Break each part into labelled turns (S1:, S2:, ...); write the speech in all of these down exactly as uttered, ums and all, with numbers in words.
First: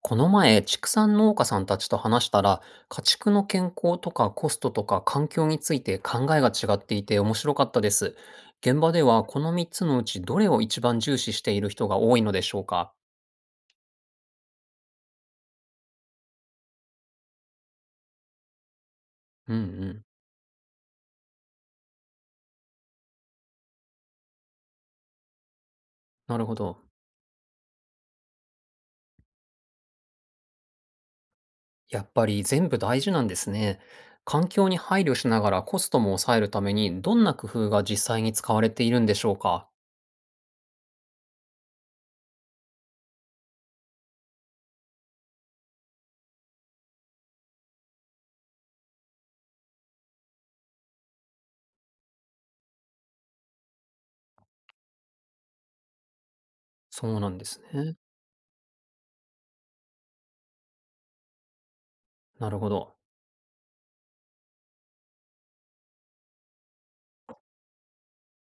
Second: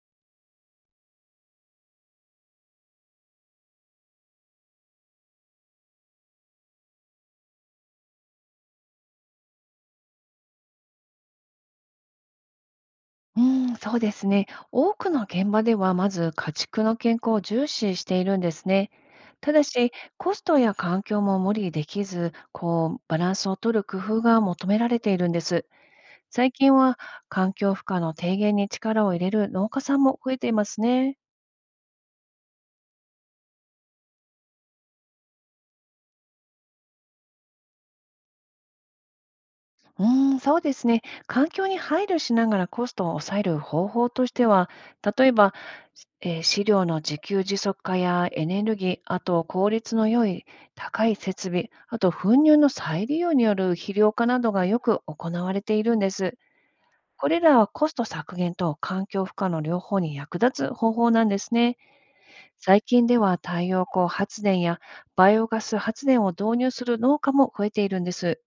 S1: この前、畜産農家さんたちと話したら、家畜の健康とかコストとか環境について考えが違っていて面白かったです。現場ではこのみっつのうちどれを一番重視している人が多いのでしょうか。
S2: うん、そうですね。多くの現場では、まず家畜の健康を重視しているんですね。た
S1: うんう
S2: だし、
S1: ん。
S2: コストや環境も無理できず、こう、バランスを取る工夫が求められているんです。
S1: なる
S2: 最
S1: ほ
S2: 近
S1: ど。
S2: は、環境負荷の低減に力を入れる農家さんも増えていますね。
S1: やっぱり全部大事なんですね。環境に配慮しながらコストも抑えるためにどんな工夫が実際に使われているんでしょうか。
S2: うーん、そうですね。環境に配慮しながらコストを抑える方法としては、例えば、えー飼料の自給自足化やエネルギー、あと効率の良い高い設備、あと糞乳の再利用による肥料化などがよく行われているんです。
S1: そう
S2: こ
S1: なん
S2: れ
S1: で
S2: ら
S1: す
S2: はコス
S1: ね。
S2: ト削減と環境負荷の両方に役立つ方法なんですね。
S1: なるほ
S2: 最
S1: ど。
S2: 近では太陽光発電やバイオガス発電を導入する農家も増えているんです。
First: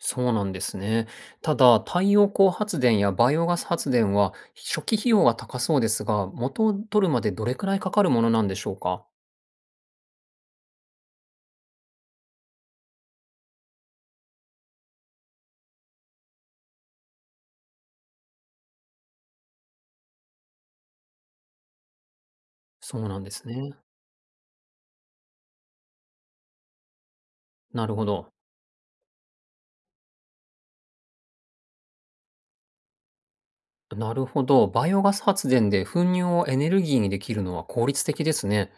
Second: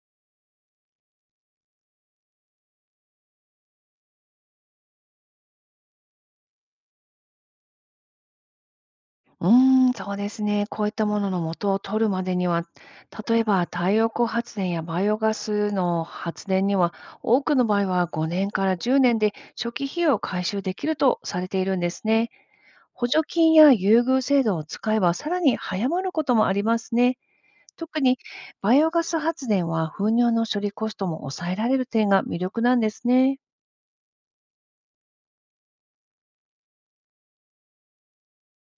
S1: そうなんですね。ただ、太陽光発電やバイオガス発電は初期費用が高そうですが、元を取るまでどれくらいかかるものなんでしょうか。
S2: うーん、そうですね。こういったものの元を取るまでには、例えば太陽光発電やバイオガスの発電には、多くの場合はごねんからじゅうねんで初期費用を回収できるとされているんですね。
S1: そ
S2: 補
S1: うな
S2: 助
S1: んです
S2: 金や
S1: ね。
S2: 優遇制度を使えば、さらに早まることもありますね。
S1: なる
S2: 特
S1: ほ
S2: に
S1: ど。
S2: バイオガス発電は、糞尿の処理コストも抑えられる点が魅力なんですね。
S1: なるほど。バイオガス発電で粉乳をエネルギーにできるのは効率的ですね。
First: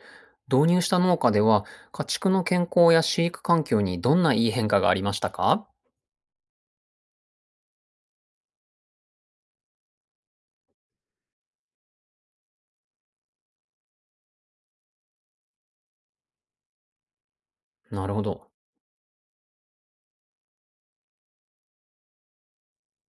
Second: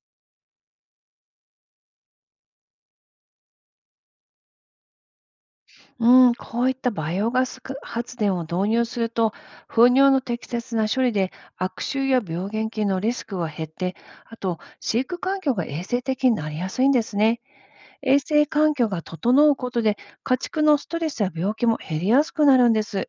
S1: 導入した農家では、家畜の健康や飼育環境にどんないい変化がありましたか。
S2: うん、こういったバイオガス発電を導入すると、糞尿の適切な処理で悪臭や病原菌のリスクが減って、あと飼育環境が衛生的になりやすいんですね。
S1: なる
S2: 衛
S1: ほ
S2: 生
S1: ど。
S2: 環境が整うことで、家畜のストレスや病気も減りやすくなるんです。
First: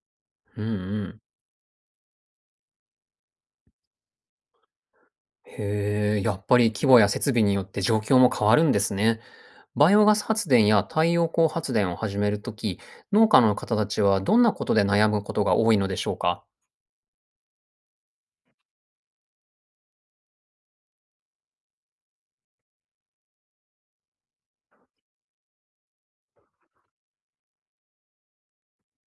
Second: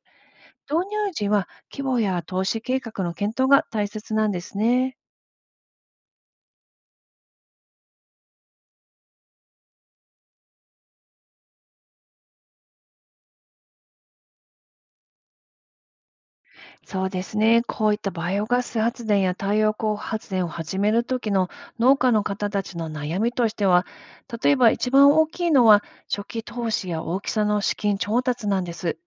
S1: うんう
S2: 導入
S1: ん。
S2: 時は規模や投資計画の検討が大切なんですね。
S1: へえ、やっぱり規模や設備によって状況も変わるんですね。バイオガス発電や太陽光発電を始めるとき、農家の方たちはどんなことで悩むことが多いのでしょうか。
S2: そうですね。こういったバイオガス発電や太陽光発電を始める時の農家の方たちの悩みとしては、例えば一番大きいのは初期投資や大きさの資金調達なんです。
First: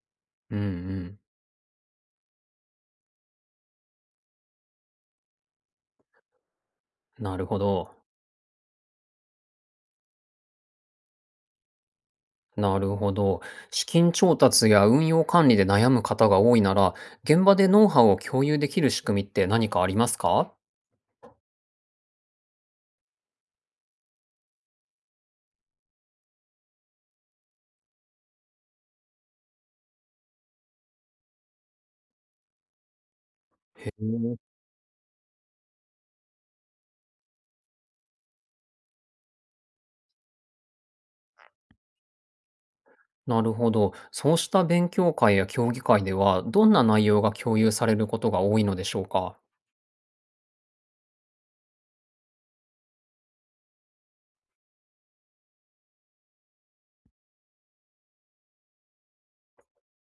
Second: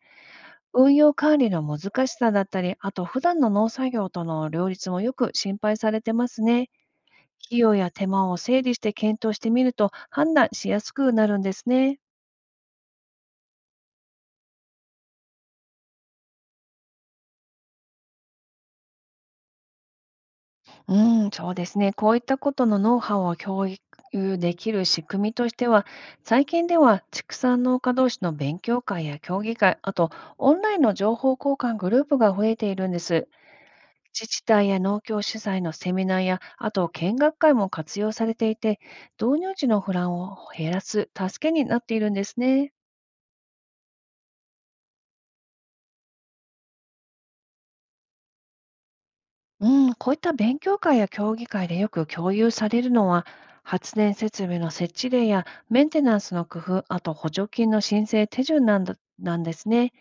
S1: うんう
S2: 運用
S1: ん。
S2: 管理の難しさだったり、あと普段の農作業との両立もよく心配されてますね。
S1: なるほ
S2: 費用
S1: ど。
S2: や手間を整理して検討してみると判断しやすくなるんですね。
S1: なるほど。資金調達や運用管理で悩む方が多いなら、現場でノウハウを共有できる仕組みって何かありますか。
S2: うん、そうですね。こういったことのノウハウを共有できる仕組みとしては、最近では畜産農家同士の勉強会や協議会、あとオンラインの情報交換グループが増えているんです。
S1: へえ。
S2: 自治体や農協主催のセミナーや、あと見学会も活用されていて、導入時の不安を減らす助けになっているんですね。
S1: なるほど。そうした勉強会や協議会では、どんな内容が共有されることが多いのでしょうか。
S2: うん、こういった勉強会や協議会でよく共有されるのは、発電設備の設置例やメンテナンスの工夫、あと補助金の申請手順なんだなんですね。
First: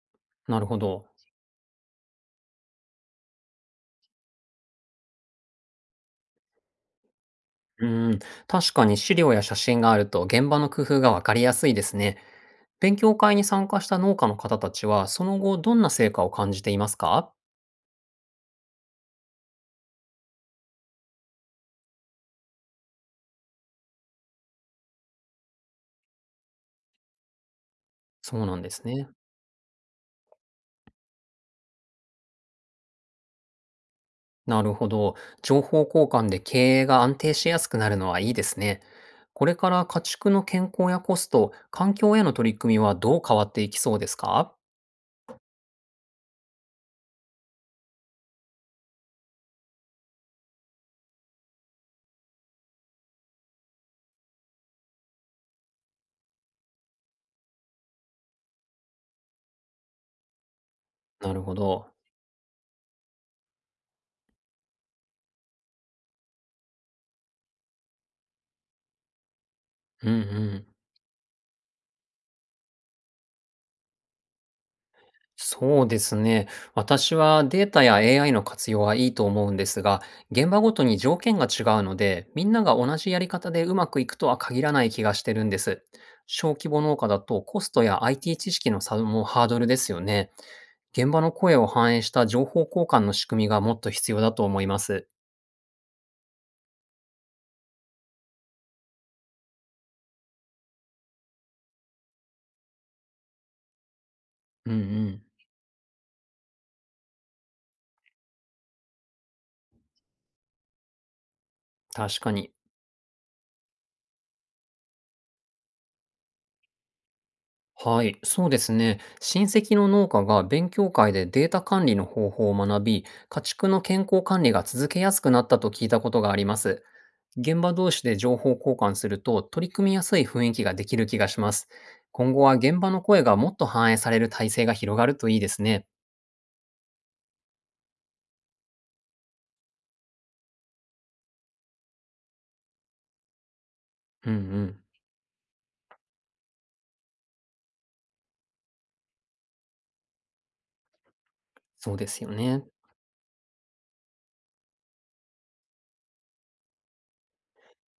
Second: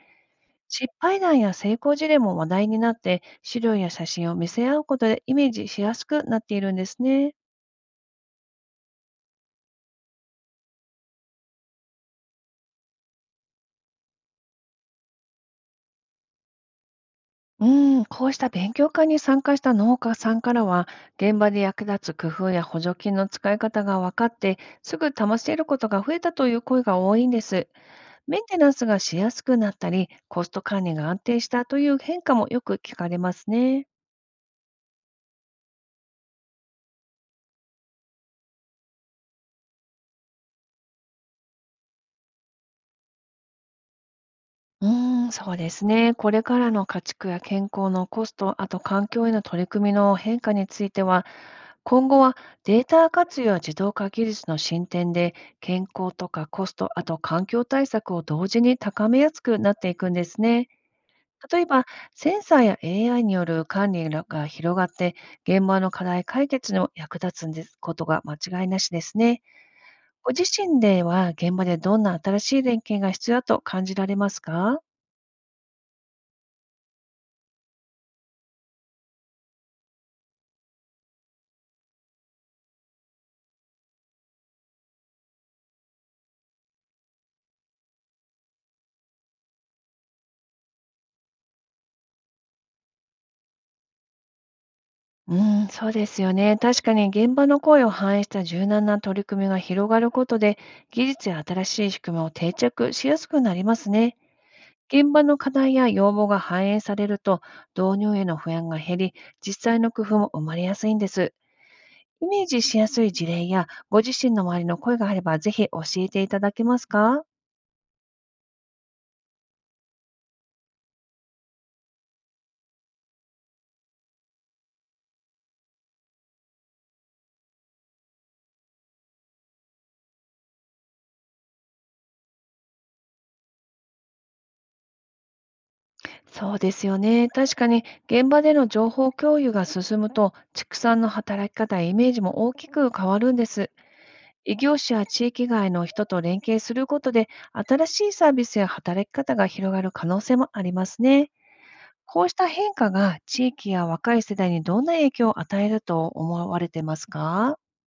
S1: なるほ
S2: 失
S1: ど。
S2: 敗談や成功事例も話題になって、資料や写真を見せ合うことでイメージしやすくなっているんですね。
S1: うーん、確かに資料や写真があると現場の工夫がわかりやすいですね。勉強会に参加した農家の方たちは、その後どんな成果を感じていますか。
S2: うん、こうした勉強会に参加した農家さんからは、現場で役立つ工夫や補助金の使い方が分かって、すぐ試せることが増えたという声が多いんです。メ
S1: そ
S2: ン
S1: うな
S2: テ
S1: ん
S2: ナ
S1: で
S2: ン
S1: す
S2: スが
S1: ね。
S2: しやすくなったり、コスト管理が安定したという変化もよく聞かれますね。
S1: なるほど。情報交換で経営が安定しやすくなるのはいいですね。これから家畜の健康やコスト、環境への取り組みはどう変わっていきそうですか。
S2: うーん、そうですね。これからの家畜や健康のコスト、あと環境への取り組みの変化については、今後はデータ活用や自動化技術の進展で、健康とかコスト、あと環境対策を同時に高めやすくなっていくんですね。
S1: なるほ
S2: 例えば、
S1: ど。
S2: センサーや エーアイ による管理が広がって、現場の課題解決にも役立つんですことが間違いなしですね。
S1: うんう
S2: ご自
S1: ん。
S2: 身では、現場でどんな新しい連携が必要だと感じられますか？
S1: そうですね。私はデータや エーアイ の活用はいいと思うんですが、現場ごとに条件が違うので、みんなが同じやり方でうまくいくとは限らない気がしてるんです。小規模農家だとコストや アイティー 知識の差もハードルですよね。現場の声を反映した情報交換の仕組みがもっと必要だと思います。
S2: うーん、そうですよね。確かに現場の声を反映した柔軟な取り組みが広がることで、技術や新しい仕組みを定着しやすくなりますね。
S1: うんう
S2: 現
S1: ん。
S2: 場の課題や要望が反映されると、導入への不安が減り、実際の工夫も生まれやすいんです。
S1: 確
S2: イ
S1: か
S2: メー
S1: に。
S2: ジしやすい事例や、ご自身の周りの声があれば、ぜひ教えていただけますか？
S1: はい、そうですね。親戚の農家が勉強会でデータ管理の方法を学び、家畜の健康管理が続けやすくなったと聞いたことがあります。現場同士で情報交換すると取り組みやすい雰囲気ができる気がします。今後は現場の声がもっと反映される体制が広がるといいですね。
S2: そうですよね。確かに現場での情報共有が進むと、畜産の働き方やイメージも大きく変わるんです。
S1: うんう
S2: 異業
S1: ん。
S2: 種や地域外の人と連携することで、新しいサービスや働き方が広がる可能性もありますね。
S1: そうで
S2: こ
S1: す
S2: う
S1: よ
S2: した
S1: ね。
S2: 変化が地域や若い世代にどんな影響を与えると思われてますか？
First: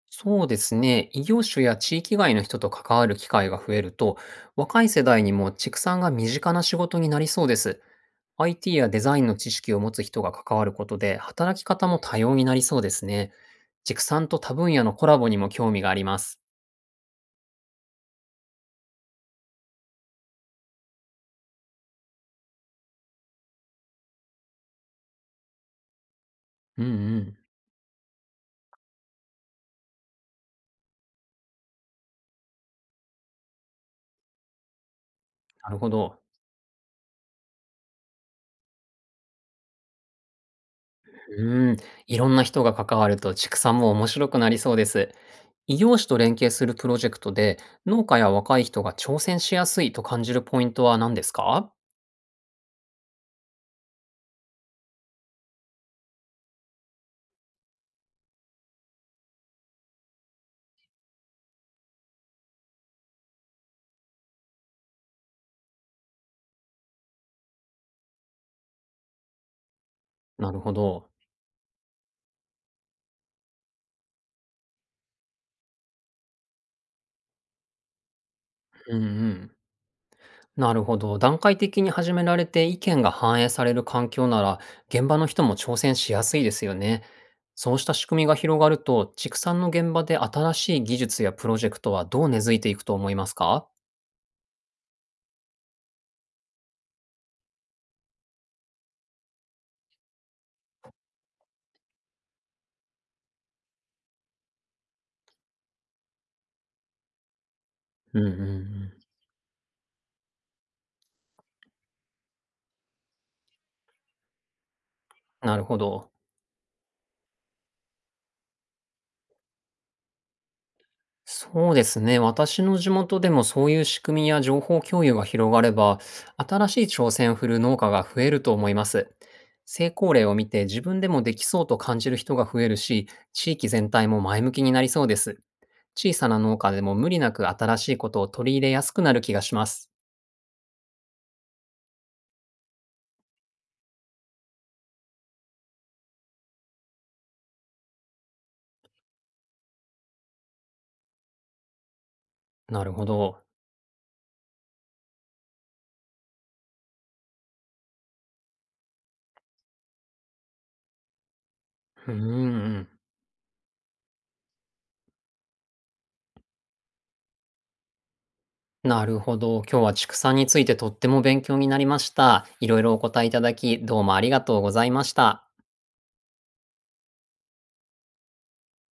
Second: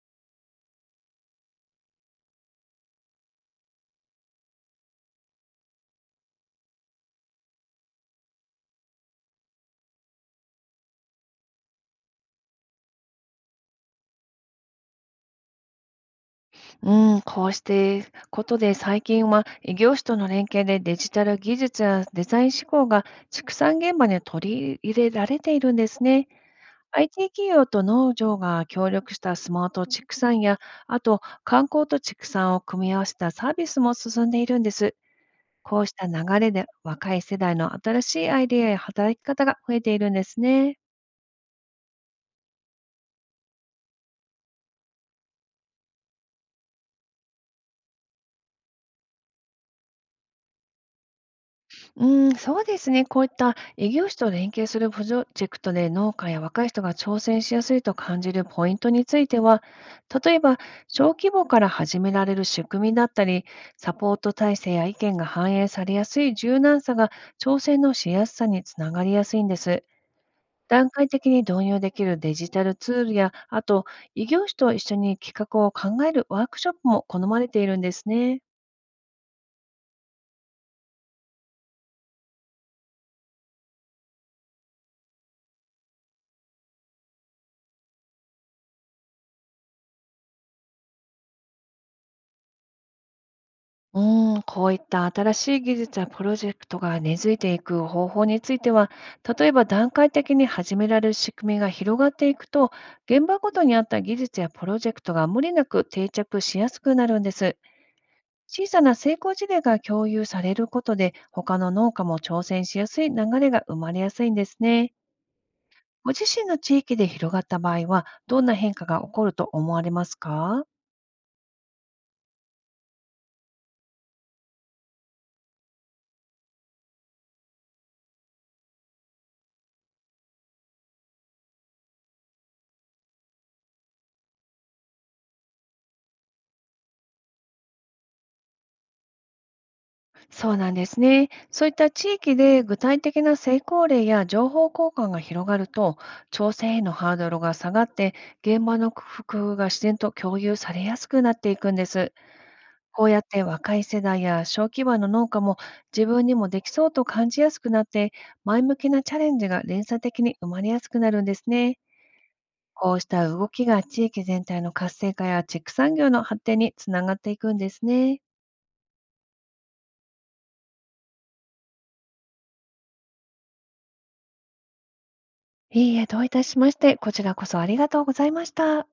S1: そうですね。異業種や地域外の人と関わる機会が増えると、若い世代にも畜産が身近な仕事になりそうです。アイティー やデザインの知識を持つ人が関わることで、働き方も多様になりそうですね。畜産と多分野のコラボにも興味があります。
S2: うん、こうしてことで最近は異業種との連携でデジタル技術やデザイン思考が畜産現場に取り入れられているんですね。
S1: うんう
S2: アイティー
S1: ん。
S2: 企業と農場が協力したスマート畜産や、あと観光と畜産を組み合わせたサービスも進んでいるんです。
S1: なる
S2: こう
S1: ほ
S2: した
S1: ど。
S2: 流れで若い世代の新しいアイデアや働き方が増えているんですね。
S1: うーん。いろんな人が関わると畜産も面白くなりそうです。異業種と連携するプロジェクトで、農家や若い人が挑戦しやすいと感じるポイントは何ですか。
S2: うん、そうですね。こういった異業種と連携するプロジェクトで農家や若い人が挑戦しやすいと感じるポイントについては、例えば小規模から始められる仕組みだったり、サポート体制や意見が反映されやすい柔軟さが挑戦のしやすさにつながりやすいんです。
S1: なるほ
S2: 段階
S1: ど。
S2: 的に導入できるデジタルツールや、あと異業種と一緒に企画を考えるワークショップも好まれているんですね。
S1: うんうん。なるほど。段階的に始められて意見が反映される環境なら、現場の人も挑戦しやすいですよね。そうした仕組みが広がると、畜産の現場で新しい技術やプロジェクトはどう根付いていくと思いますか。
S2: うーん、こういった新しい技術やプロジェクトが根付いていく方法については、例えば段階的に始められる仕組みが広がっていくと、現場ごとにあった技術やプロジェクトが無理なく定着しやすくなるんです。
S1: うんうんう
S2: 小さ
S1: ん。
S2: な成功事例が共有されることで、他の農家も挑戦しやすい流れが生まれやすいんですね。
S1: なるほど。
S2: ご自身の地域で広がった場合は、どんな変化が起こると思われますか？
S1: そうですね。私の地元でもそういう仕組みや情報共有が広がれば、新しい挑戦を振る農家が増えると思います。成功例を見て自分でもできそうと感じる人が増えるし、地域全体も前向きになりそうです。小さな農家でも無理なく新しいことを取り入れやすくなる気がします。
S2: そうなんですね。そういった地域で具体的な成功例や情報交換が広がると、挑戦へのハードルが下がって、現場の工夫が自然と共有されやすくなっていくんです。
S1: なる
S2: こ
S1: ほ
S2: うやっ
S1: ど。
S2: て若い世代や小規模の農家も自分にもできそうと感じやすくなって、前向きなチャレンジが連鎖的に生まれやすくなるんですね。
S1: うんうん。
S2: こうした動きが地域全体の活性化や畜産業の発展につながっていくんですね。
S1: なるほど。今日は畜産についてとっても勉強になりました。いろいろお答えいただき、どうもありがとうございました。
S2: いいえ、どういたしまして。こちらこそありがとうございました。